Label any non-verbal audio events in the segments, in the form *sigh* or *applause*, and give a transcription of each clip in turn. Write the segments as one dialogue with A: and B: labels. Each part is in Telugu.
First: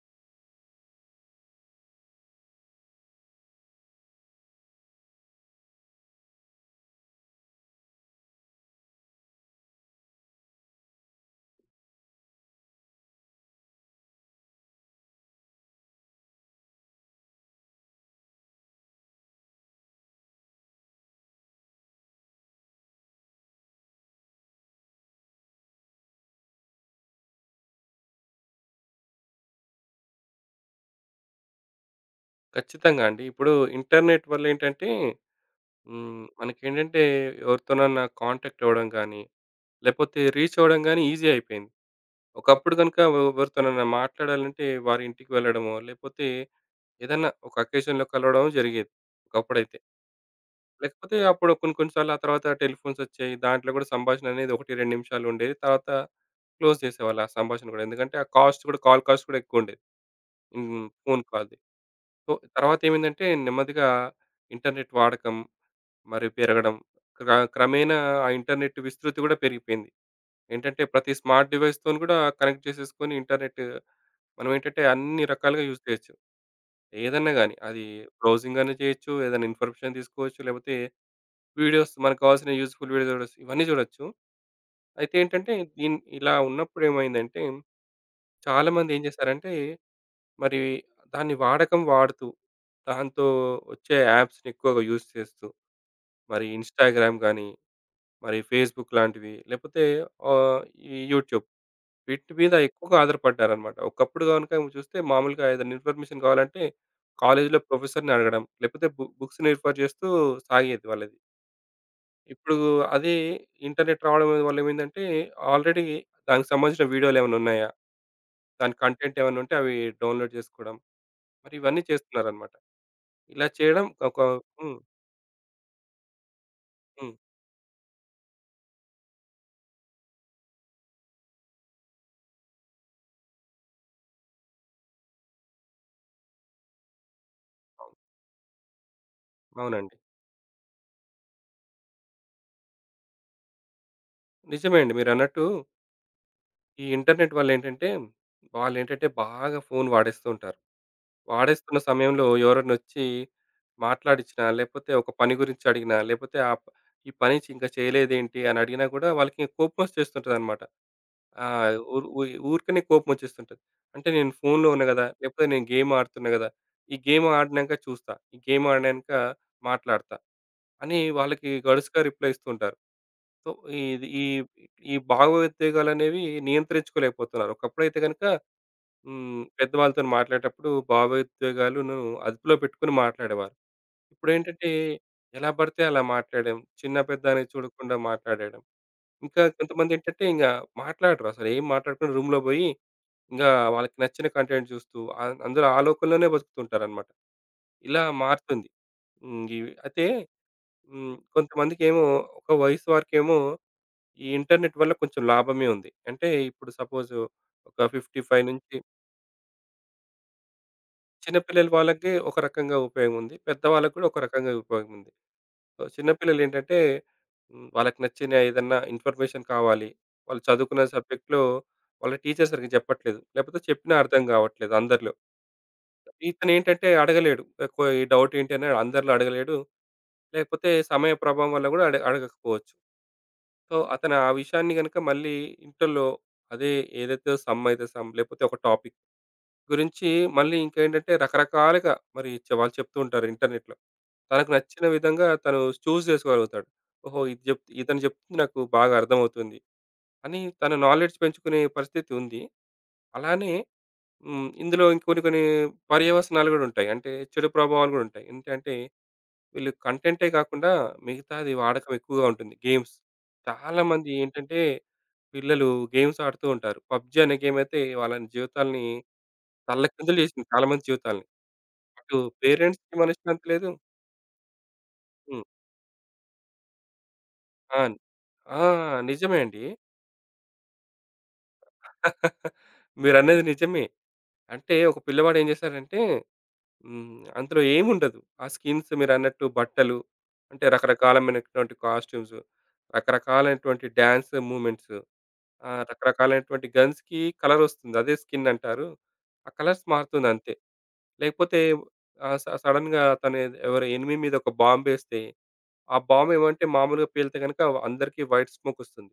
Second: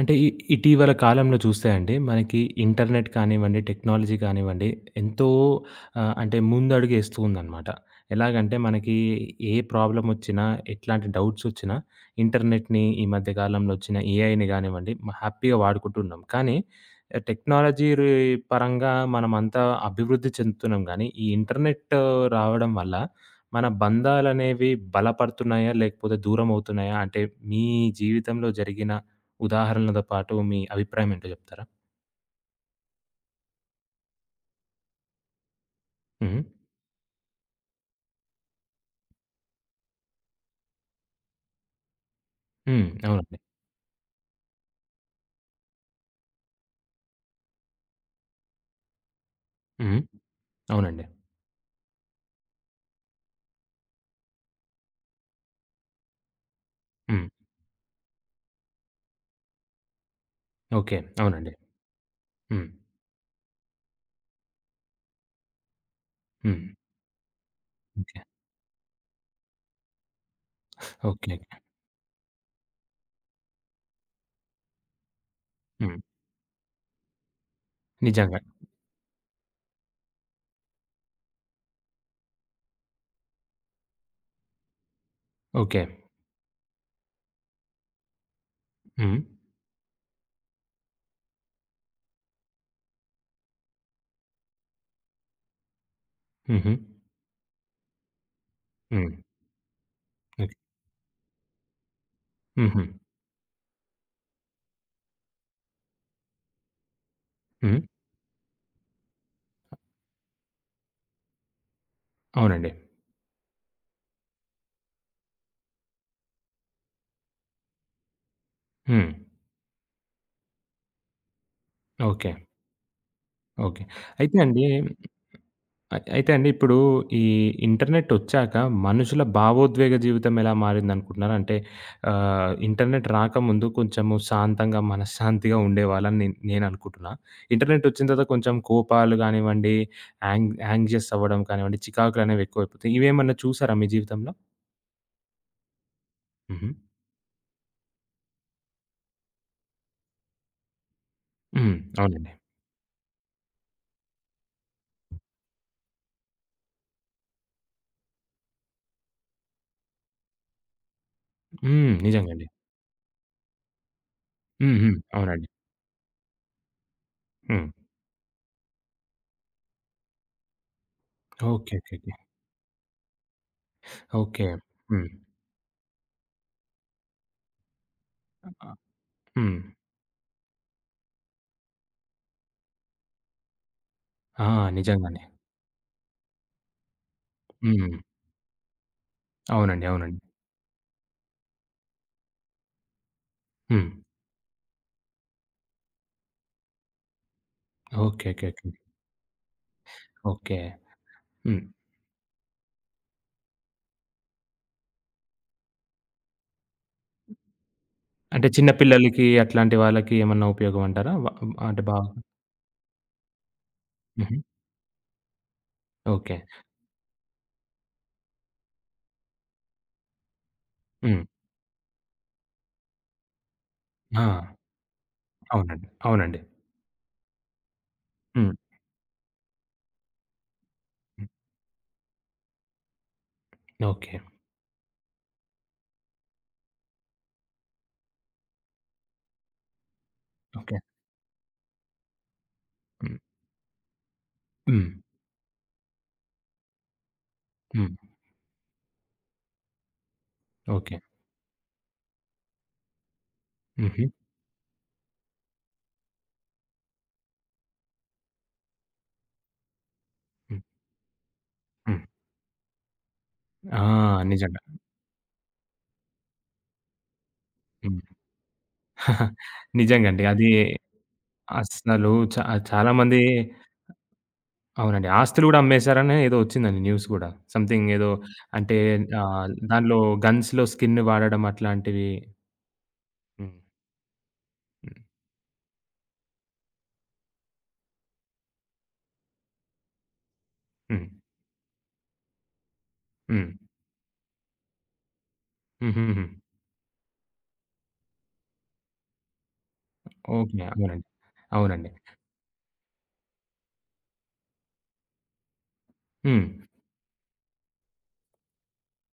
A: అంటే ఇ ఇటీవల కాలంలో చూస్తే అండి, మనకి ఇంటర్నెట్ కానివ్వండి, టెక్నాలజీ కానివ్వండి, ఎంతో అంటే ముందడుగేస్తూ ఉందనమాట. ఎలాగంటే మనకి ఏ ప్రాబ్లమొచ్చినా, ఎట్లాంటి డౌట్సొచ్చినా, ఇంటర్నెట్‌ని ఈ మధ్య కాలంలో వచ్చిన ఏఐని గానివ్వండి, హ్యాపీగా వాడుకుంటున్నాం. కానీ టెక్నాలజీ పరంగా మనమంతా అభివృద్ధి చెందుతున్నాం గానీ, ఈ ఇంటర్నెట్ రావడం వల్ల మన బంధాలనేవి బలపడుతున్నాయా? లేకపోతే దూరమవుతున్నాయా? అంటే మీ జీవితంలో జరిగిన ఉదాహరణలతో పాటు మీ అభిప్రాయం ఏంటో చెప్తారా?
B: ఖచ్చితంగా అండి. ఇప్పుడు ఇంటర్నెట్ వల్లేంటంటే
A: హ్మ్.
B: మనకేంటంటే ఎవరితోనన్నా కాంటాక్ట్ అవ్వడం గానీ, లేపోతే రీచ్ అవ్వడం గానీ ఈజీ అయిపోయింది. ఒకప్పుడు
A: హ్మ్.
B: గనుక
A: అవునండి.
B: ఎవరితోనన్నా మాట్లాడాలంటే వారి ఇంటికి వెళ్ళడమో, లేపోతే ఏదన్నా ఒక అకేషన్‌లో కలవడం జరిగేది ఒకప్పుడైతే.
A: హ్మ్. అవునండి.
B: లేకపోతే అప్పుడు కొన్ని కొన్ని సార్లు ఆ తర్వాత టెలిఫోన్సొచ్చాయి. దాంట్లో గూడా సంభాషణ అనేది 1, 2 నిమిషాలుండేది. తర్వాత క్లోజ్ చేసేవాళ్ళు
A: హ్మ్.
B: ఆ సంభాషణ గూడా. ఎందుకంటే ఆ కాస్ట్ గూడా కాల్ కాస్ట్ గూడా ఎక్కువుండేది. హ్మ్.
A: ఓకే.
B: ఫోను
A: అవునండి.
B: కాల్‌ది. సో,
A: హ్మ్.
B: తర్వాతేమైందంటే నెమ్మదిగా ఇంటర్నెట్ వాడకం మరి
A: హ్మ్.
B: పెరగడం. క్ర క్రమేణా
A: ఓకే.
B: ఆ ఇంటర్నెట్ విస్తృతి కూడా పెరిగిపోయింది. ఏంటంటే ప్రతి
A: ఓకే.
B: స్మార్ట్ డివైస్‌తోని కూడా కనెక్ట్ చేసేసుకొని ఇంటర్నెట్ మనం ఏంటంటే అన్ని రకాలుగా యూజ్
A: హ్మ్.
B: చేయొచ్చు. ఏదన్నా గాని అది
A: నిజంగా.
B: బ్రౌజింగ్ అన్నా చేయొచ్చు. ఏదైనా ఇన్ఫర్మేషన్ తీసుకోవచ్చు. లేకపోతే వీడియోస్ మనకు కావాల్సిన యూజ్‌ఫుల్ వీడియోస్ చూడొచ్చు. ఇవన్నీ చూడొచ్చు. అయితే ఏంటంటే
A: ఓకే.
B: ఇలా ఉన్నప్పుడు ఏమైందంటే చాలామంది ఏం
A: హ్మ్.
B: చేశారంటే మరి దాని వాడకం వాడుతూ దాంతో వచ్చే యాప్స్‌ని ఎక్కువగా యూజ్ చేస్తూ మరి
A: హుహు.
B: ఇన్‌స్టాగ్రామ్ గాని మరి ఫేస్‌బుక్
A: హ్మ్.
B: లాంటివి లేపోతే
A: ఓకే.
B: ఆహ్, ఈ యూట్యూబ్ వీటి మీద
A: హుహు.
B: ఎక్కువగా ఆధారపడ్డారనమాట. ఒకప్పుడు గనుక చూస్తే మామూలుగా ఏదైనా ఇన్ఫర్మేషన్ కావాలంటే కాలేజ్‌లో
A: హ్మ్.
B: ప్రొఫెసర్‌ని అడగడం, లేపోతే బుక్స్‌ని రిఫర్ చేస్తూ సాగేది వాళ్ళది. ఇప్పుడు
A: అవునండి.
B: అదే ఇంటర్నెట్ రావడం వల్ల ఏమైందంటే ఆల్రెడీ దానికి సంబంధించిన వీడియోలు ఏమైనా ఉన్నాయా? దాని
A: హ్మ్.
B: కంటెంట్ ఏమైనా ఉంటే అవి డౌన్‌లోడ్ చేసుకోవడం. మరి ఇవన్నీ
A: ఓకే.
B: చేస్తున్నారనమాట. ఇలా
A: ఓకే.
B: చేయడం ఒక
A: అయితే అండి
B: హ్మ్.
A: అయితే అండి, ఇప్పుడు
B: హ్మ్.
A: ఈ ఇంటర్నెట్ ఒచ్చాక మనుషుల భావోద్వేగ జీవితం ఎలా మారిందనుకుంటున్నారు? అంటే ఇంటర్నెట్ రాకముందు కొంచెము శాంతంగా, మనశ్శాంతిగా ఉండేవాళ్ళని నేననుకుంటున్నా. ఇంటర్నెట్ ఒచ్చిన తర్వాత కొంచెం కోపాలు గానివ్వండి,
B: అవునండి.
A: యాంగ్షియస్ అవ్వడం కానివ్వండి, చికాకులనేవి ఎక్కువైపోతాయి. ఇవేమన్నా చూసారా మీ జీవితంలో?
B: నిజమే అండి మీరన్నట్టు
A: హుహు.
B: ఈ ఇంటర్నెట్ వల్లేంటంటే, వాళ్ళేంటంటే బాగా ఫోను వాడేస్తూ ఉంటారు.
A: హ్మ్.
B: వాడేస్తున్న సమయంలో
A: అవునండి.
B: ఎవరైనొచ్చి మాట్లాడిచ్చినా, లేపోతే ఒక పని గురించి అడిగినా, లేపోతే ఈ పని ఇంకా చేయలేదేంటి అని అడిగినా గూడా వాళ్ళకి కోపమొచ్చేస్తుంటదనమాట. ఆహ్,
A: హ్మ్.
B: ఊర్
A: నిజంగా
B: ఉయ్
A: అండి.
B: ఊరికనే కోపమొచ్చేస్తుంటది. అంటే నేను ఫోనులో
A: హ్మ్.
B: ఉన్నా
A: హ్మ్.
B: గదా!
A: అవునండి.
B: లేకపోతే నేను గేమ్ ఆడుతున్నా గదా! ఈ గేమ్
A: హ్మ్.
B: ఆడినంక చూస్తా. ఈ గేమ్ ఆడినంక మాట్లాడతా అని వాళ్ళకి
A: ఓకే. ఓకే.
B: గడుసుగా
A: ఓకే.
B: రిప్లై ఇస్తూ ఉంటారు. సో, ఇది ఈ
A: ఓకే.
B: ఈ
A: హ్మ్.
B: భావోద్వేగాలనేవి నియంత్రించుకోలేకపోతున్నారు. ఒకప్పుడైతే గనక
A: హ్మ్.
B: పెద్దవాళ్ళతోని మాట్లాడేటప్పుడు భావోద్వేగాలును అదుపులో పెట్టుకొని మాట్లాడేవారు.
A: ఆ!
B: ఇప్పుడేంటంటే
A: నిజంగానే.
B: ఎలా పడితే అలా మాట్లాడడం. చిన్న పెద్ద అనేది
A: హ్మ్.
B: చూడకుండా మాట్లాడడం. ఇంకా
A: అవునండి. అవునండి.
B: కొంతమందేంటంటే ఇంగా మాట్లాడరు. అసలు ఏం మాట్లాడకుండా రూమ్‌లో బోయి ఇంగా
A: హ్మ్.
B: వాళ్ళకి నచ్చిన కంటెంట్ చూస్తూ అందులో ఆ లోకంలోనే బతుకుతుంటారనమాట. ఇలా
A: ఓకే. ఓకే.
B: మారుతుంది.
A: ఓకే.
B: హ్మ్. ఇవి అయితే
A: ఓకే.
B: హ్మ్.
A: హ్మ్.
B: కొంతమందికేమో ఒక వయసు వరకేమో ఈ ఇంటర్నెట్ వల్ల కొంచెం లాభమే ఉంది. అంటే ఇప్పుడు సపోజ్ ఒక
A: అంటే
B: 55
A: చిన్న
B: నుంచి
A: పిల్లలకి అట్లాంటి వాళ్ళకి ఏమన్నా ఉపయోగం అంటారా?
B: చిన్నపిల్లల
A: అంటే బాగా
B: వాళ్ళకి ఒక రకంగా ఉపయోగం ఉంది. పెద్దవాళ్ళకి కూడా ఒక
A: హుహు.
B: రకంగా ఉపయోగం ఉంది. So,
A: okay.
B: చిన్నపిల్లలు ఏంటంటే వాళ్ళకి నచ్చిన ఏదన్నా ఇన్ఫర్మేషన్ కావాలి. వాళ్ళు చదువుకున్న
A: హ్మ్.
B: సబ్జెక్ట్‌లో వాళ్ళ టీచర్ సరిగ్గా చెప్పట్లేదు. లేకపోతే చెప్పినా అర్థం
A: ఆ!
B: కావట్లేదు అందరిలో.
A: అవునండి. అవునండి.
B: ఇతనేంటంటే అడగలేడు. ఎక్కువ ఈ డౌట్ ఏంటి
A: హ్మ్.
B: అని అందరిలో అడగలేడు. లేకపోతే సమయ
A: హ్మ్.
B: ప్రభావం వల్ల కూడా అడగకపోవచ్చు. So,
A: okay.
B: అతను ఆ విషయాన్ని గనుక మళ్ళీ ఇంటర్‌లో అదే ఏదైతే సమ్ లేకపోతే ఒక టాపిక్ గురించి మళ్ళీ
A: ఓకే.
B: ఇంకేంటంటే రకరకాలుగా మరి వాళ్ళు చెప్తూ
A: హ్మ్.
B: ఉంటారు ఇంటర్నెట్‌లో. తనకు నచ్చిన
A: హ్మ్.
B: విధంగా తను చేసుకోగలుగుతాడు. ఓహో! ఇది
A: హ్మ్.
B: ఇతను చెప్తుంది నాకు బాగా అర్థమవుతుంది అని తన
A: ఓకే.
B: నాలెడ్జ్ పెంచుకునే పరిస్థితి ఉంది. అలానే
A: హుహు.
B: హ్మ్. ఇందులో కొన్ని పర్యవసనాలు గూడా ఉంటాయి. అంటే చెడు ప్రభావాలు గూడా ఉంటాయి. ఏంటంటే వీళ్ళు కంటెంటే
A: హ్మ్.
B: కాకుండా మిగతాది వాడకం
A: హ్మ్.
B: ఎక్కువగా ఉంటుంది గేమ్స్.
A: ఆ!
B: చాలామంది
A: నిజంగా.
B: ఏంటంటే పిల్లలు గేమ్స్ ఆడుతూ ఉంటారు. పబ్‌జీ అనే గేమ్ అయితే
A: హ్మ్.
B: వాళ్ళ జీవితాల్ని
A: *laughs*
B: తల్లకిందులు
A: నిజంగండి.
B: చేసింది
A: అది
B: చాలామంది జీవితాల్ని.
A: అస్సలు
B: అటు
A: చాలా
B: పేరెంట్స్‌కి
A: మంది
B: మనశ్శాంతి లేదు.
A: అవునండి.
B: హ్మ్.
A: ఆస్తులు గూడా అమ్మేసారని ఏదో వచ్చిందండి న్యూస్ గూడా.
B: ఆ!
A: సంథింగ్ ఏదో
B: ఆ!
A: అంటే
B: నిజమే అండి.
A: దాంట్లో గన్స్‌లో స్కిన్ వాడడం అట్లాంటివి.
B: మీరన్నది
A: హ్మ్.
B: నిజమే. అంటే
A: హ్మ్.
B: ఒక పిల్లవాడు ఏం చేశాడంటే అందులో ఏముండదు. ఆ స్కిన్స్ మీరన్నట్టు బట్టలు అంటే
A: హ్మ్.
B: రకరకాలమైనటువంటి కాస్ట్యూమ్స్,
A: హ్మ్.
B: రకరకాలైనటువంటి డాన్స్ మూవ్‌మెంట్స్,
A: హుహుహు.
B: రకరకాలైనటువంటి గన్స్‌కి కలర్ వస్తుంది. అదే స్కిన్ అంటారు. ఆ కలర్స్ మారుతుంది అంతే.
A: ఓకే. అవునండి.
B: లేకపోతే
A: అవునండి.
B: ఆహ్, స సడెన్‌గా తను ఎవరో ఎనిమీ మీద ఒక బాంబేస్తే, ఆ బాంబ్
A: హ్మ్.
B: ఏమంటే మామూలుగా పేలితే గనుక అందరికీ వైట్ స్మోక్ వస్తుంది.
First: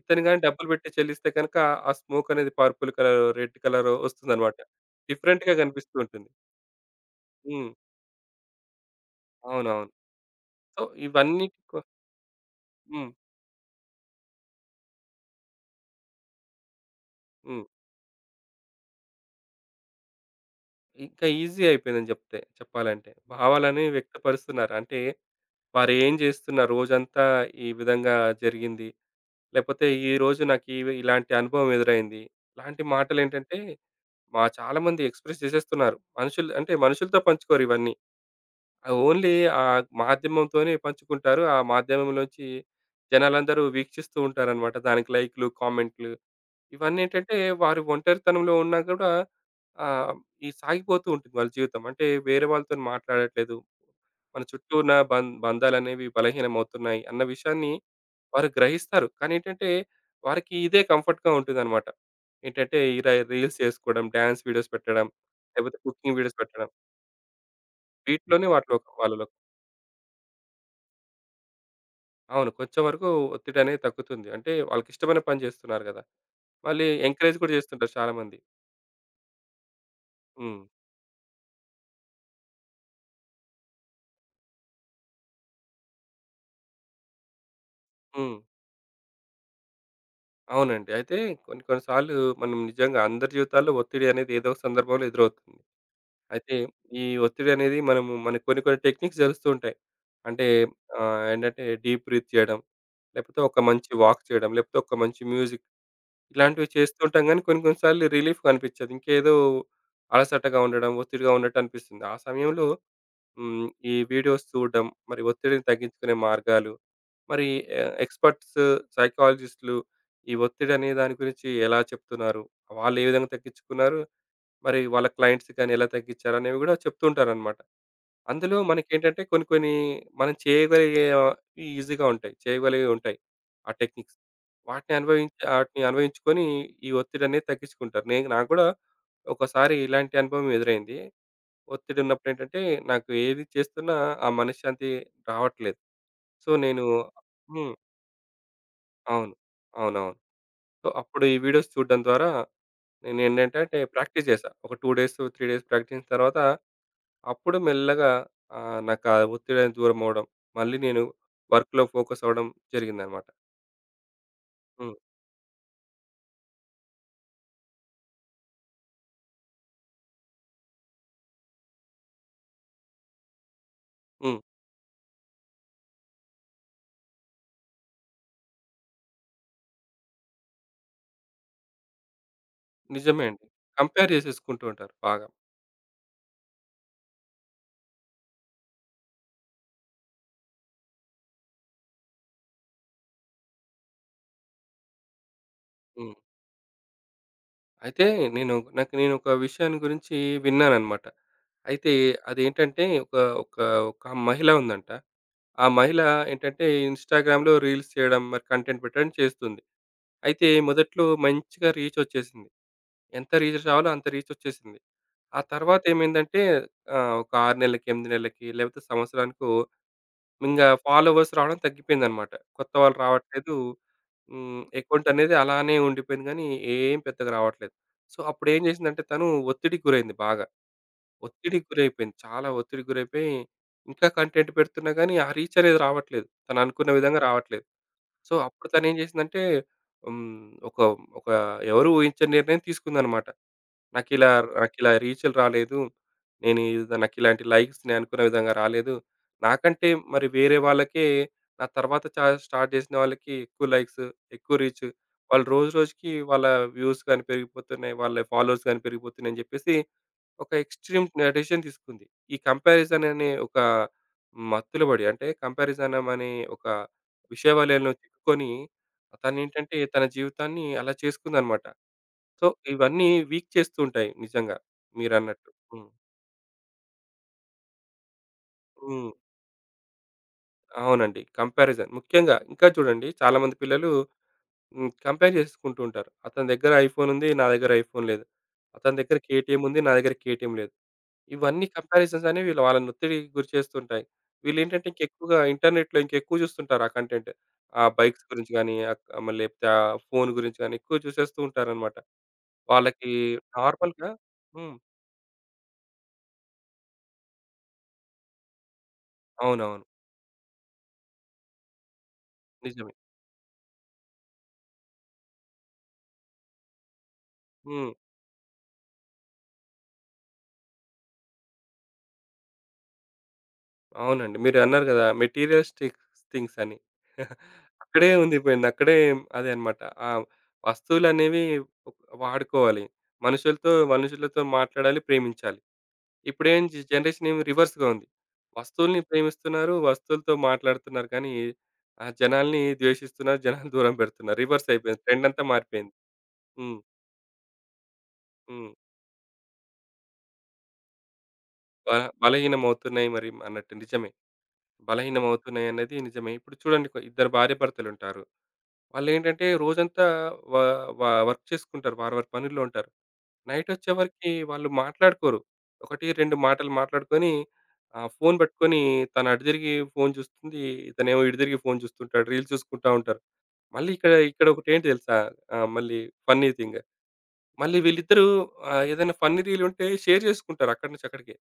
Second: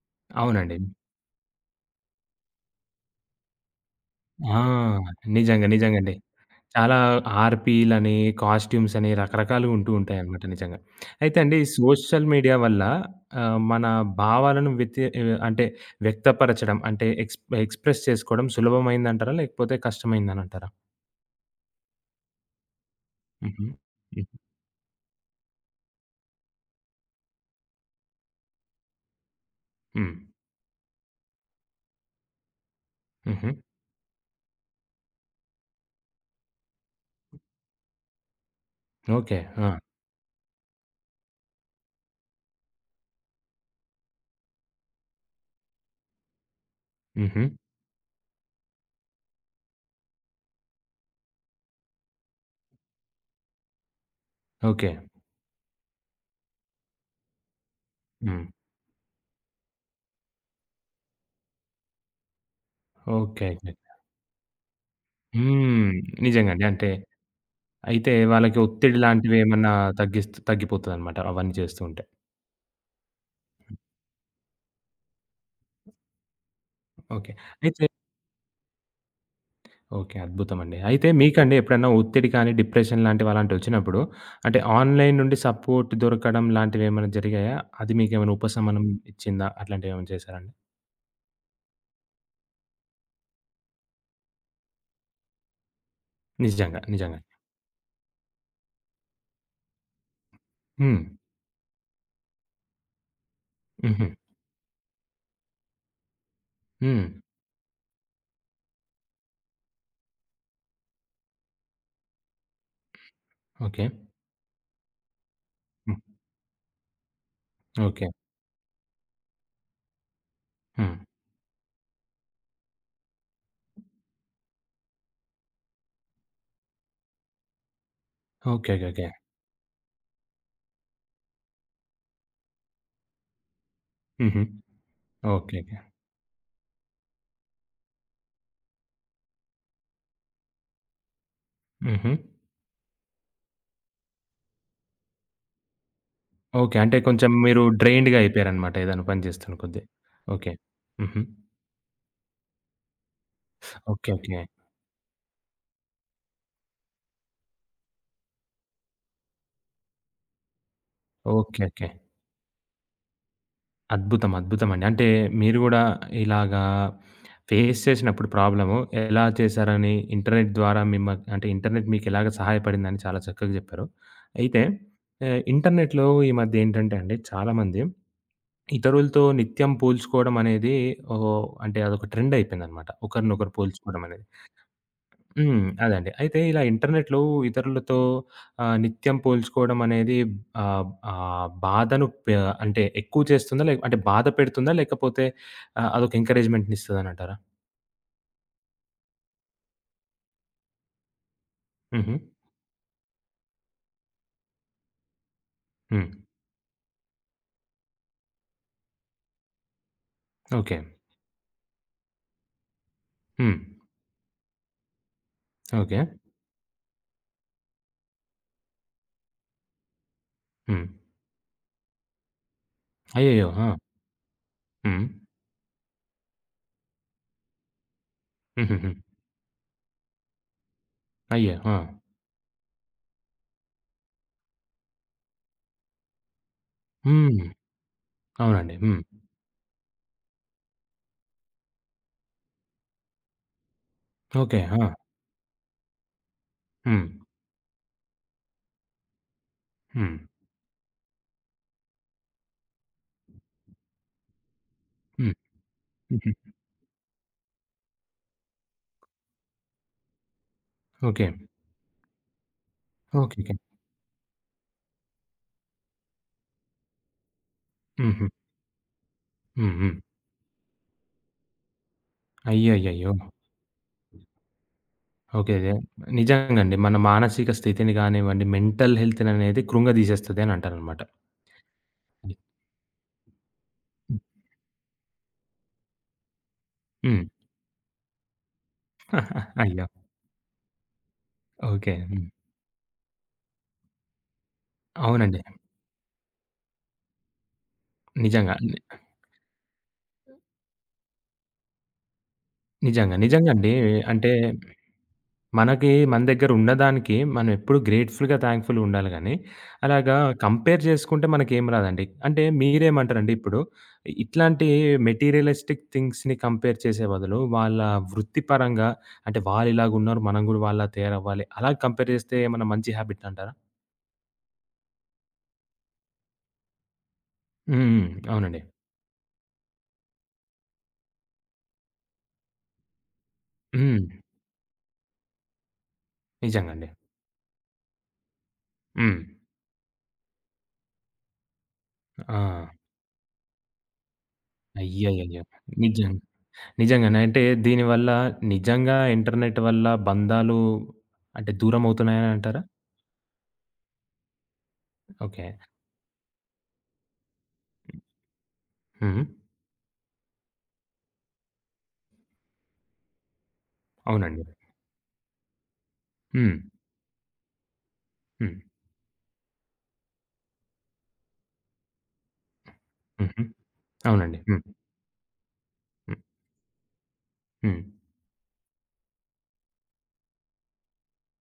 B: ఇతను గాని డబ్బులు
A: అవునండి.
B: పెట్టి చెల్లిస్తే గనుక ఆ స్మోక్ అనేది పర్పుల్ కలర్, రెడ్ కలర్ వస్తుందన్నమాట.
A: ఆ!
B: డిఫరెంట్‌గా
A: నిజంగా.
B: కనిపిస్తూ
A: నిజంగండి.
B: ఉంటుంది.
A: చాలా
B: హ్మ్.
A: ఆర్‌పీలని, కాస్ట్యూమ్సని రకరకాలుగా ఉంటూ
B: అవునవును.
A: ఉంటాయన్నమాట నిజంగా.
B: సో,
A: అయితే
B: ఇవన్నిటి
A: అండి ఈ
B: కొ
A: సోషల్ మీడియా వల్ల
B: హ్మ్.
A: మన భావాలను అంటే వ్యక్తపరచడం అంటే
B: హ్మ్.
A: ఎక్స్‌ప్రెస్ చేసుకోవడం సులభమైందంటారా? లేకపోతే కష్టమైందనంటారా?
B: ఇంకా ఈజీ అయిపోయిందని చెప్పాలంటే.
A: హుహు.
B: భావాలని
A: హ్మ్.
B: వ్యక్తపరుస్తున్నారు. అంటే వారేం చేస్తున్నారు? రోజంతా ఈ విధంగా జరిగింది. లేకపోతే
A: హ్మ్.
B: ఈరోజు నాకు ఇలాంటి అనుభవం ఎదురైంది. ఇలాంటి
A: హుహు.
B: మాటలేంటంటే మా చాలామంది ఎక్స్‌ప్రెస్ చేసేస్తున్నారు. మనుషులు అంటే మనుషులతో పంచుకోరు ఇవన్నీ. Only
A: okay.
B: ఆ
A: ఆ!
B: మాధ్యమంతోనే పంచుకుంటారు. ఆ మాధ్యమంలోంచి జనాలందరూ వీక్షిస్తూ ఉంటారనమాట. దానికి లైక్‌లు, కామెంట్‌లు ఇవన్నేంటంటే
A: హుహు.
B: వారి ఒంటరితనంలో ఉన్నా కూడా ఆహ్, ఈ సాగిపోతూ ఉంటుంది వాళ్ళ జీవితం. అంటే వేరే వాళ్ళతోని మాట్లాడట్లేదు. మన చుట్టూ
A: ఓకే.
B: ఉన్న బంధాలనేవి బలహీనమవుతున్నాయి అన్న విషయాన్ని
A: హ్మ్.
B: వారు గ్రహిస్తారు. కానీ ఏంటంటే వారికి ఇదే కంఫర్ట్‌గా ఉంటుందనమాట. ఏంటంటే ఈ
A: ఓకే.
B: Reels
A: okay.
B: చేసుకోవడం, డాన్స్ వీడియోస్ పెట్టడం, లేకపోతే
A: హ్మ్.
B: కుకింగ్ వీడియోస్
A: నిజంగండి.
B: పెట్టడం
A: అంటే అయితే
B: వీటిలోనే
A: వాళ్ళకి
B: వాటిలో
A: ఒత్తిడి
B: వాళ్ళలో
A: లాంటివేమన్నా తగ్గిపోతదనమాట అవన్నీ చేస్తూ ఉంటే.
B: అవును. కొంచెం వరకు ఒత్తిడనేది తగ్గుతుంది. అంటే వాళ్ళకిష్టమైన పని జేస్తున్నారు గదా! మళ్ళీ
A: ఓకే.
B: ఎంకరేజ్ కూడా
A: అయితే
B: జేస్తుంటారు చాలామంది.
A: ఓకే.
B: హ్మ్.
A: అద్భుతమండి. అయితే మీకండి ఎప్పుడన్నా ఒత్తిడి కానీ, డిప్రెషన్ లాంటివి అలాంటివొచ్చినప్పుడు అంటే ఆన్‌లైన్ నుండి సపోర్ట్ దొరకడం లాంటివేమన్నా జరిగాయా? అది మీకేమైనా
B: హ్మ్.
A: ఉపశమనం ఇచ్చిందా? అట్లాంటివేమైనా చేశారా అండి?
B: అవునండి. అయితే కొన్ని కొన్ని సార్లు మనం నిజంగా అందరి జీవితాల్లో ఒత్తిడి అనేది ఏదో ఒక సందర్భంలో ఎదురవుతుంది. అయితే
A: నిజంగా.
B: ఈ
A: నిజంగా.
B: ఒత్తిడి అనేది మనకు కొన్ని కొన్ని టెక్నిక్స్ తెలుస్తూ ఉంటాయి. అంటే
A: హ్మ్.
B: ఏంటంటే డీప్ బ్రీత్ చేయడం, లేకపోతే ఒక మంచి
A: హుహు.
B: వాక్ చేయడం, లేకపోతే ఒక మంచి మ్యూజిక్ ఇలాంటివి
A: హ్మ్.
B: చేస్తుంటాం గానీ కొన్ని కొన్ని సార్లు రిలీఫ్ కనిపిచ్చదు. ఇంకేదో అలసటగా ఉండడం, ఒత్తిడిగా ఉన్నట్టు అనిపిస్తుంది. ఆ సమయంలో హ్మ్.
A: ఓకే.
B: ఈ వీడియోస్ చూడడం, మరి ఒత్తిడిని
A: హ్మ్.
B: తగ్గించుకునే మార్గాలు, మరి
A: ఓకే.
B: ఎక్స్‌పర్ట్స్, సైకాలజిస్ట్‌లు ఈ ఒత్తిడి అనే
A: హ్మ్.
B: దాని గురించి ఎలా చెప్తున్నారు? వాళ్ళు ఏ విధంగా తగ్గించుకున్నారు? మరి వాళ్ళ క్లయింట్స్ గాని ఎలా తగ్గించారు? అనేవి కూడా చెప్తూ ఉంటారనమాట.
A: ఓకే.
B: అందులో
A: ఓకే. ఓకే.
B: మనకేంటంటే కొన్ని కొన్ని మనం చేయగలిగేవి ఈజీగా ఉంటాయి. చేయగలిగేవి ఉంటాయి. ఆ టెక్నిక్స్.
A: హుహు.
B: వాటిని అనుభవించి
A: ఓకే. ఓకే.
B: ఆటిని అనుభవించుకొని ఈ ఒత్తిడి అనేది తగ్గించుకుంటారు. నాకు కూడా ఒకసారి ఇలాంటి అనుభవం ఎదురైంది. ఒత్తిడి
A: హుహు.
B: ఉన్నప్పుడేంటంటే, నాకు ఏది చేస్తున్నా ఆ మనశ్శాంతి రావట్లేదు. So,
A: okay.
B: నేను
A: అంటే కొంచెం మీరు
B: హ్మ్.
A: డ్రైన్డ్‌గా అయిపోయారనమాట ఏదైనా పని
B: అవును.
A: చేస్తున్న కొద్దీ.
B: అవునవును.
A: ఓకే.
B: సో,
A: హుహు.
B: అప్పుడు ఈ వీడియోస్ చూడడం ద్వారా నేనేంటంటే
A: ఓకే.
B: Practice
A: okay.
B: చేశా. ఒక 2 డేస్, 3 డేస్ ప్రాక్టీస్ చేసిన తర్వాత అప్పుడు మెల్లగా నాకు ఆ ఒత్తిడనేది దూరం అవ్వడం, మళ్ళీ నేను
A: ఓకే.
B: వర్క్‌లో
A: ఓకే.
B: ఫోకస్ అవ్వడం జరిగిందనమాట.
A: అద్భుతం. అద్భుతమండి.
B: హ్మ్.
A: అంటే మీరు గూడా ఇలాగా ఫేస్ చేసినప్పుడు ప్రాబ్లము ఎలా చేశారని ఇంటర్నెట్ ద్వారా అంటే ఇంటర్నెట్ మీకెలాగ సహాయపడిందని చాలా చక్కగా జెప్పారు.
B: హ్మ్.
A: అయితే ఇంటర్నెట్‌లో ఈ మధ్య ఏంటంటే అండి చాలామంది ఇతరులతో నిత్యం పోల్చుకోవడం అనేది ఓహ్! అంటే అదొక ట్రెండ్ అయిపోయిందనమాట.
B: నిజమే అండి.
A: ఒకరినొకరు పోల్చుకోవడం
B: కంపేర్
A: అనేది.
B: చేసేసుకుంటూ ఉంటారు బాగా.
A: హ్మ్. అదండి. అయితే ఇలా ఇంటర్నెట్‌లో ఇతరులతో నిత్యం పోల్చుకోవడం అనేది ఆహ్, ఆహ్, బాధను పె అంటే ఎక్కువ చేస్తుందా? లే అంటే బాధ పెడుతుందా? లేకపోతే అదొక
B: హ్మ్.
A: ఎంకరేజ్‌మెంట్‌నిస్తదనంటారా?
B: అయితే నాకు నేనొక విషయాన్ని గురించి విన్నాననమాట. అయితే
A: హుహు.
B: అదేంటంటే ఒక ఒక ఒక మహిళ ఉందంట. ఆ మహిళ
A: హ్మ్.
B: ఏంటంటే ఇన్‌స్టాగ్రామ్‌లో రీల్స్ చేయడం, మరి కంటెంట్ పెట్టడం చేస్తుంది. అయితే
A: ఓకే.
B: మొదట్లో మంచిగా రీచొచ్చేసింది. ఎంత
A: హ్మ్.
B: రీచ్ రావాలో అంత రీచొచ్చేసింది. ఆ
A: ఓకే.
B: తర్వాతేమైందంటే ఒక 6 నెల్లకి, 8 నెల్లకి లేకపోతే సంవత్సరానికో ఇంగా
A: హ్మ్.
B: ఫాలోవర్స్ రావడం తగ్గిపోయిందనమాట. కొత్త వాళ్ళు
A: అయ్యయ్యో!
B: రావట్లేదు.
A: ఆ!
B: హ్మ్.
A: హ్మ్.
B: అకౌంట్ అనేది అలానే ఉండిపోయింది గానీ, ఏం పెద్దగా రావట్లేదు. సో, అప్పుడేం
A: హుహుహు.
B: జేసిందంటే తను ఒత్తిడికి గురైంది బాగా.
A: అయ్యో!
B: ఒత్తిడికి
A: ఆ!
B: గురైపోయింది. చాలా ఒత్తిడికి గురైపోయి, ఇంకా కంటెంట్ పెడుతున్నా గానీ, ఆ రీచ్ అనేది రావట్లేదు. తననుకున్న విధంగా
A: హ్మ్.
B: రావట్లేదు. సో, అప్పుడు
A: అవునండి.
B: తనేం
A: హ్మ్.
B: జేసిందంటే హ్మ్. ఒక ఒక ఎవరు ఊహించని నిర్ణయం తీసుకుందనమాట. నాకిలా,
A: ఓకే. ఆ!
B: నాకిలా రీచ్‌లు రాలేదు. నేను ఇది
A: హ్మ్.
B: నాకిలాంటి లైక్స్ నేను అనుకున్న విధంగా రాలేదు. నాకంటే
A: హ్మ్.
B: మరి వేరే వాళ్ళకే నా తర్వాత చ స్టార్ట్ చేసిన వాళ్ళకి ఎక్కువ లైక్స్, ఎక్కువ రీచ్.
A: హ్మ్.
B: వాళ్ళు రోజు రోజుకి
A: హుహు.
B: వాళ్ళ వ్యూస్ గాని పెరిగిపోతున్నాయి. వాళ్ళ ఫాలోవర్స్ గాని పెరిగిపోతున్నాయి అని చెప్పేసి ఒక ఎక్స్‌ట్రీమ్
A: ఓకే.
B: డెసిషన్ తీసుకుంది. ఈ కంపారిజన్ అనే
A: ఓకేకే.
B: ఒక మత్తులో పడి అంటే కంపారిజన్ అనే ఒక విష వలయంలో
A: హుహు.
B: చిక్కుకొని
A: హ్మ్.
B: తనేంటంటే
A: హ్మ్.
B: తన జీవితాన్ని అలా చేసుకుందనమాట. సో, ఇవన్నీ
A: అయ్యయ్యయ్యో!
B: వీక్ చేస్తూ ఉంటాయి నిజంగా మీరన్నట్టు.
A: ఓకే. ఓకే.
B: హ్మ్.
A: నిజంగా అండి. మన మానసిక స్థితిని గానివ్వండి, మెంటల్
B: హ్మ్.
A: హెల్త్‌ననేది కృంగదీసేస్తది అని అంటారనమాట.
B: అవునండి. కంపారిజన్. ముఖ్యంగా ఇంకా చూడండి చాలామంది పిల్లలు కంపేర్ చేసుకుంటూ ఉంటారు. అతని దగ్గర ఐఫోన్
A: హ్మ్.
B: ఉంది. నా దగ్గర ఐఫోన్ లేదు. అతని దగ్గర
A: *laughs*
B: కేటీఎం ఉంది.
A: అయ్యో!
B: నా దగ్గర కేటీఎం లేదు. ఇవన్నీ
A: ఓకే.
B: కంపారిజన్స్
A: హ్మ్.
B: అనేవి వీళ్ళు వాళ్ళని ఒత్తిడికి గురి చేస్తుంటాయి. వీళ్ళేంటంటే ఇంకెక్కువగా
A: అవునండి.
B: ఇంటర్నెట్‌లో ఇంకెక్కువ చూస్తుంటారు ఆ కంటెంట్. ఆ బైక్స్ గురించి
A: నిజంగా.
B: గాని, ఆహ్, మళ్ళీ లేకపోతే ఆ ఫోన్ గురించి గాని ఎక్కువ చూసేస్తూ ఉంటారనమాట. వాళ్ళకి
A: నిజంగా. నిజంగా అండి.
B: నార్మల్‌గా
A: అంటే
B: హ్మ్.
A: మనకి మన దగ్గర ఉన్నదానికి మనం ఎప్పుడు గ్రేట్‌ఫుల్‌గా, థాంక్‌ఫుల్‌గా ఉండాలి గానీ,
B: అవునవును.
A: అలాగా కంపేర్ చేసుకుంటే మనకేం రాదండి. అంటే
B: నిజమే.
A: మీరేమంటారండి ఇప్పుడు ఇట్లాంటి మెటీరియలిస్టిక్ థింగ్స్‌ని కంపేర్ చేసే బదులు, వాళ్ళ
B: హ్మ్.
A: వృత్తిపరంగా అంటే వాళ్ళిలాగున్నారు, మనం గూడా వాళ్ళలా తయారవ్వాలి. అలా కంపేర్ చేస్తే ఏమన్నా మంచి హ్యాబిట్ అంటారా?
B: అవునండి. మీరన్నారు గదా! మెటీరియలిస్టిక్ థింగ్స్ అని. *laughs*
A: హ్మ్. హ్మ్.
B: అక్కడే
A: అవునండి.
B: ఉండిపోయింది. అదే అన్నమాట. ఆ వస్తువులనేవి వాడుకోవాలి. మనుషులతో
A: హ్మ్.
B: మనుషులతో మాట్లాడాలి, ప్రేమించాలి. ఇప్పుడేం
A: నిజంగా అండి.
B: జనరేషన్ ఏమి రివర్స్‌గా ఉంది. వస్తువుల్ని
A: హ్మ్.
B: ప్రేమిస్తున్నారు, వస్తువులతో మాట్లాడుతున్నారు కానీ, ఆ
A: ఆ!
B: జనాల్ని ద్వేషిస్తున్నారు, జనాల్ని దూరం పెడుతున్నారు. రివర్స్ అయిపోయింది. ట్రెండ్
A: అయ్యయ్యయ్యో!
B: అంతా మారిపోయింది.
A: నిజంగా.
B: హ్మ్.
A: నిజంగానే. అంటే దీనివల్ల
B: హ్మ్.
A: నిజంగా ఇంటర్నెట్ వల్ల బంధాలు అంటే
B: బ
A: దూరమవుతున్నాయని అంటారా?
B: బలహీనమవుతున్నాయి మరి అన్నట్టు నిజమే.
A: ఓకే.
B: బలహీనమవుతున్నాయన్నది నిజమే. ఇప్పుడు చూడండి ఇద్దరు భార్యాభర్తలుంటారు.
A: హ్మ్.
B: వాళ్ళేంటంటే రోజంతా వ వ వర్క్ చేసుకుంటారు. వారి వారి పనుల్లో ఉంటారు. నైటొచ్చేవరకి
A: అవునండి.
B: వాళ్ళు మాట్లాడుకోరు. 1, 2
A: హ్మ్.
B: మాటలు మాట్లాడుకొని ఫోను
A: హ్మ్.
B: పట్టుకొని తను అటు తిరిగి ఫోను చూస్తుంది. ఇతనేమో ఇటు తిరిగి ఫోను చూస్తుంటాడు. రీల్స్ చూసుకుంటా ఉంటారు.
A: హుహు.
B: మళ్ళీ ఇక్కడ
A: అవునండి.
B: ఇక్కడ
A: హ్మ్.
B: ఒకటేంటి తెలుసా? ఆహ్, మళ్ళీ
A: హ్మ్.
B: Funny thing. మళ్ళీ
A: హ్మ్.
B: వీళ్ళిద్దరూ ఏదైనా ఫన్నీ రీలుంటే షేర్ చేసుకుంటారు అక్కడి నుంచి అక్కడికే.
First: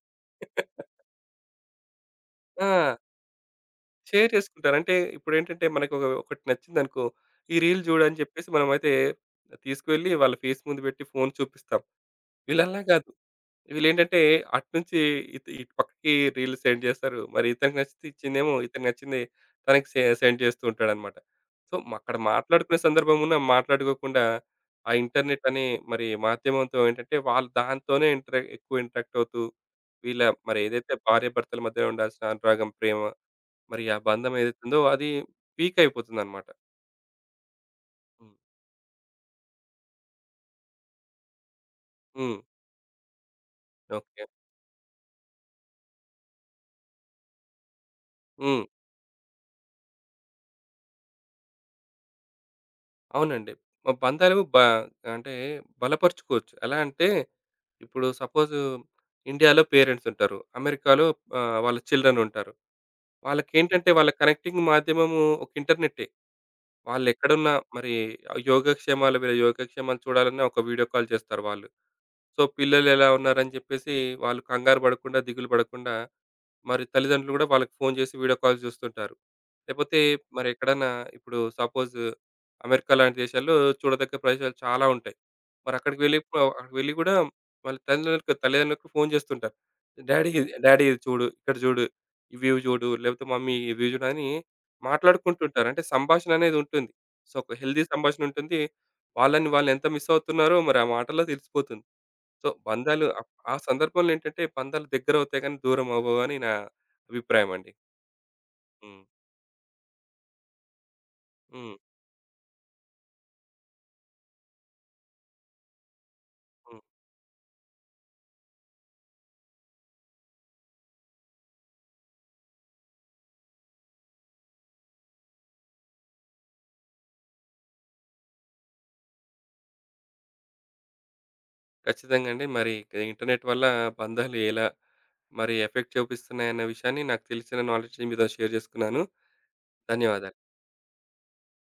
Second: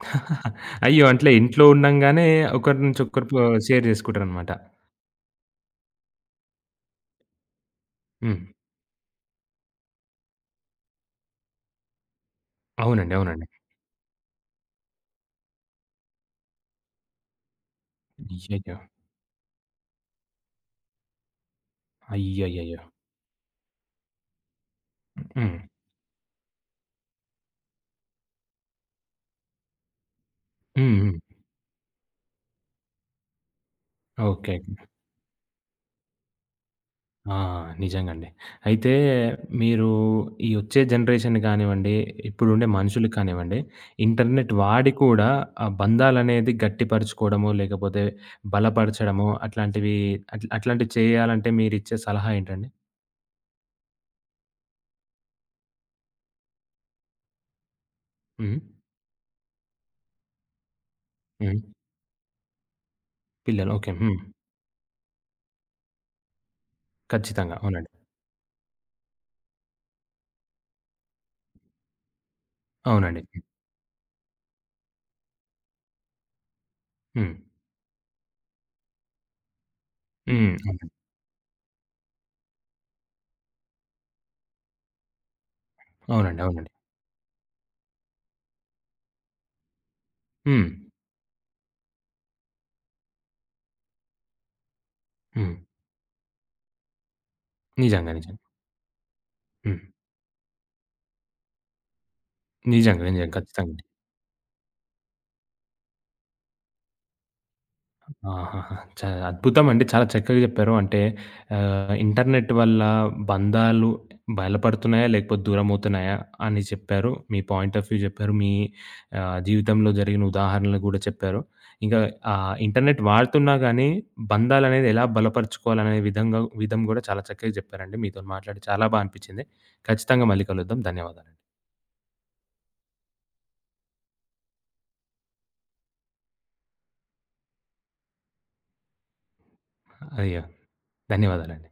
A: *laughs*
B: *laughs*
A: అయ్యో! అట్లా ఇంట్లో ఉండంగానే ఒకరి
B: ఆ!
A: నుంచి ఒకరు షేర్
B: షేర్
A: చేసుకుంటారనమాట.
B: చేసుకుంటారు. అంటే ఇప్పుడేంటంటే మనకొక ఒకటి నచ్చిందనుకో, ఈ రీల్ జూడు అని
A: హ్మ్.
B: చెప్పేసి మనమైతే తీసుకువెళ్ళి వాళ్ళ ఫేస్ ముందు పెట్టి ఫోన్ చూపిస్తాం. వీళ్ళలా గాదు.
A: అవునండి. అవునండి.
B: వీళ్ళేంటంటే అటునుంచి ఇటు ఇటు పక్కకి రీల్ సెండ్ చేస్తారు. మరి ఇతనికి నచ్చితే ఇచ్చిందేమో,
A: అయ్యయ్యో!
B: ఇతనికి నచ్చింది తనకి సెండ్ చేస్తూ ఉంటాడనమాట. సో, మ అక్కడ మాట్లాడుకునే
A: అయ్యయ్యయ్యో!
B: సందర్భం ఉన్నా మాట్లాడుకోకుండా ఆ ఇంటర్నెట్
A: హ్మ్.
B: అనే మరి మాధ్యమంతో ఏంటంటే వాళ్ళు దాంతోనే ఎక్కువ ఇంటరాక్ట్ అవుతూ వీళ్ళ మరి ఏదైతే
A: హ్మ్. హ్మ్.
B: భార్యాభర్తల మధ్య ఉండాల్సిన అనురాగం, ప్రేమ మరి ఆ బంధం
A: ఓకే.
B: ఏదైతుందో అది పీక్ అయిపోతుందన్నమాట.
A: ఆ! నిజంగండి.
B: హ్మ్.
A: అయితే మీరు ఈ వచ్చే జనరేషన్ కానివ్వండి,
B: హ్మ్.
A: ఇప్పుడుండే మనుషులు కానివ్వండి,
B: ఓకే.
A: ఇంటర్నెట్ వాడి కూడా ఆ బంధాలనేది గట్టిపరుచుకోవడమో, లేకపోతే
B: హ్మ్.
A: బలపరచడమో అట్లాంటివి అట్లాంటివి చేయాలంటే మీరిచ్చే సలహా ఏంటండి?
B: అవునండి. మ బంధాలు బ అంటే బలపరుచుకోవచ్చు. ఎలా అంటే ఇప్పుడు సపోజ్
A: హ్మ్.
B: ఇండియాలో పేరెంట్స్ ఉంటారు. అమెరికాలో
A: హ్మ్.
B: వాళ్ళ చిల్డ్రన్ ఉంటారు.
A: పిల్లలు
B: వాళ్ళకేంటంటే
A: ఓకే.
B: వాళ్ళ
A: హ్మ్.
B: కనెక్టింగ్ మాధ్యమము ఒక ఇంటర్నెట్టే. వాళ్ళెక్కడున్నా
A: ఖచ్చితంగా. అవునండి.
B: మరి వీళ్ళ యోగక్షేమాలు చూడాలన్నా ఒక వీడియో కాల్ చేస్తారు వాళ్ళు. సో, పిల్లలు ఎలా
A: అవునండి.
B: ఉన్నారని చెప్పేసి వాళ్ళు కంగారు పడకుండా, దిగులు పడకుండా మరి
A: హ్మ్.
B: తల్లిదండ్రులు గూడా వాళ్ళకి ఫోను చేసి వీడియో కాల్స్ జూస్తుంటారు. లేపోతే మరి
A: హ్మ్. అవునండి.
B: ఎక్కడన్నా ఇప్పుడు సపోజ్ అమెరికా లాంటి దేశాల్లో చూడదగ్గ ప్రదేశాలు చాలా ఉంటాయి. మరి
A: అవునండి. అవునండి.
B: అక్కడికి వెళ్ళి గూడా వాళ్ళ తల్లిదండ్రులకు తల్లిదండ్రులకు ఫోను చేస్తుంటారు.
A: హ్మ్.
B: డాడీ ఇది చూడు, ఇక్కడ జూడు, ఈ వ్యూ జూడు, లేపోతే మమ్మీ ఈ వ్యూ జూడు అని
A: హ్మ్.
B: మాట్లాడుకుంటుంటారు. అంటే సంభాషణ అనేది ఉంటుంది. సో, ఒక హెల్తీ
A: నిజంగా.
B: సంభాషణ
A: నిజంగా.
B: ఉంటుంది. వాళ్ళని వాళ్ళు
A: హ్మ్.
B: ఎంత మిస్ అవుతున్నారో మరి ఆ మాటల్లో తెలిసిపోతుంది. సో,
A: నిజంగా.
B: పందాలు అప్
A: నిజంగా.
B: ఆ
A: ఖచ్చితంగా.
B: సందర్భంలో ఏంటంటే, పందాలు దగ్గరవుతాయి గానీ, దూరం అవ్వవు అని నా అభిప్రాయమండి.
A: ఆహాహా!
B: హ్మ్.
A: అద్భుతమండి. చాలా చక్కగా జెప్పారు. అంటే
B: హ్మ్.
A: ఇంటర్నెట్ వల్ల బంధాలు బలపడుతున్నాయా? లేకపోతే దూరమవుతున్నాయా? అని
B: హ్మ్.
A: చెప్పారు. మీ పాయింట్ ఆఫ్ వ్యూ జెప్పారు. మీ జీవితంలో జరిగిన ఉదాహరణలు గూడా చెప్పారు. ఇంకా ఇంటర్నెట్ వాడుతున్నా గానీ, బంధాలనేది ఎలా బలపరుచుకోవాలనే విధం గూడా చాలా చక్కగా జెప్పారండి. మీతోని మాట్లాడి చాలా బా అనిపిచ్చింది. ఖచ్చితంగా మళ్ళీ కలుద్దాం. ధన్యవాదాలండి.
B: ఖచ్చితంగా అండి. మరి ఇక ఇంటర్‌నెట్ వల్ల బంధాలు ఎలా మరి ఎఫెక్ట్ చూపిస్తున్నాయన్న విషయాన్ని నాకు తెలిసిన నాలెడ్జ్‌ని మీతో షేర్ జేసుకున్నాను. ధన్యవాదాలు.
A: అయ్యో! ధన్యవాదాలండి.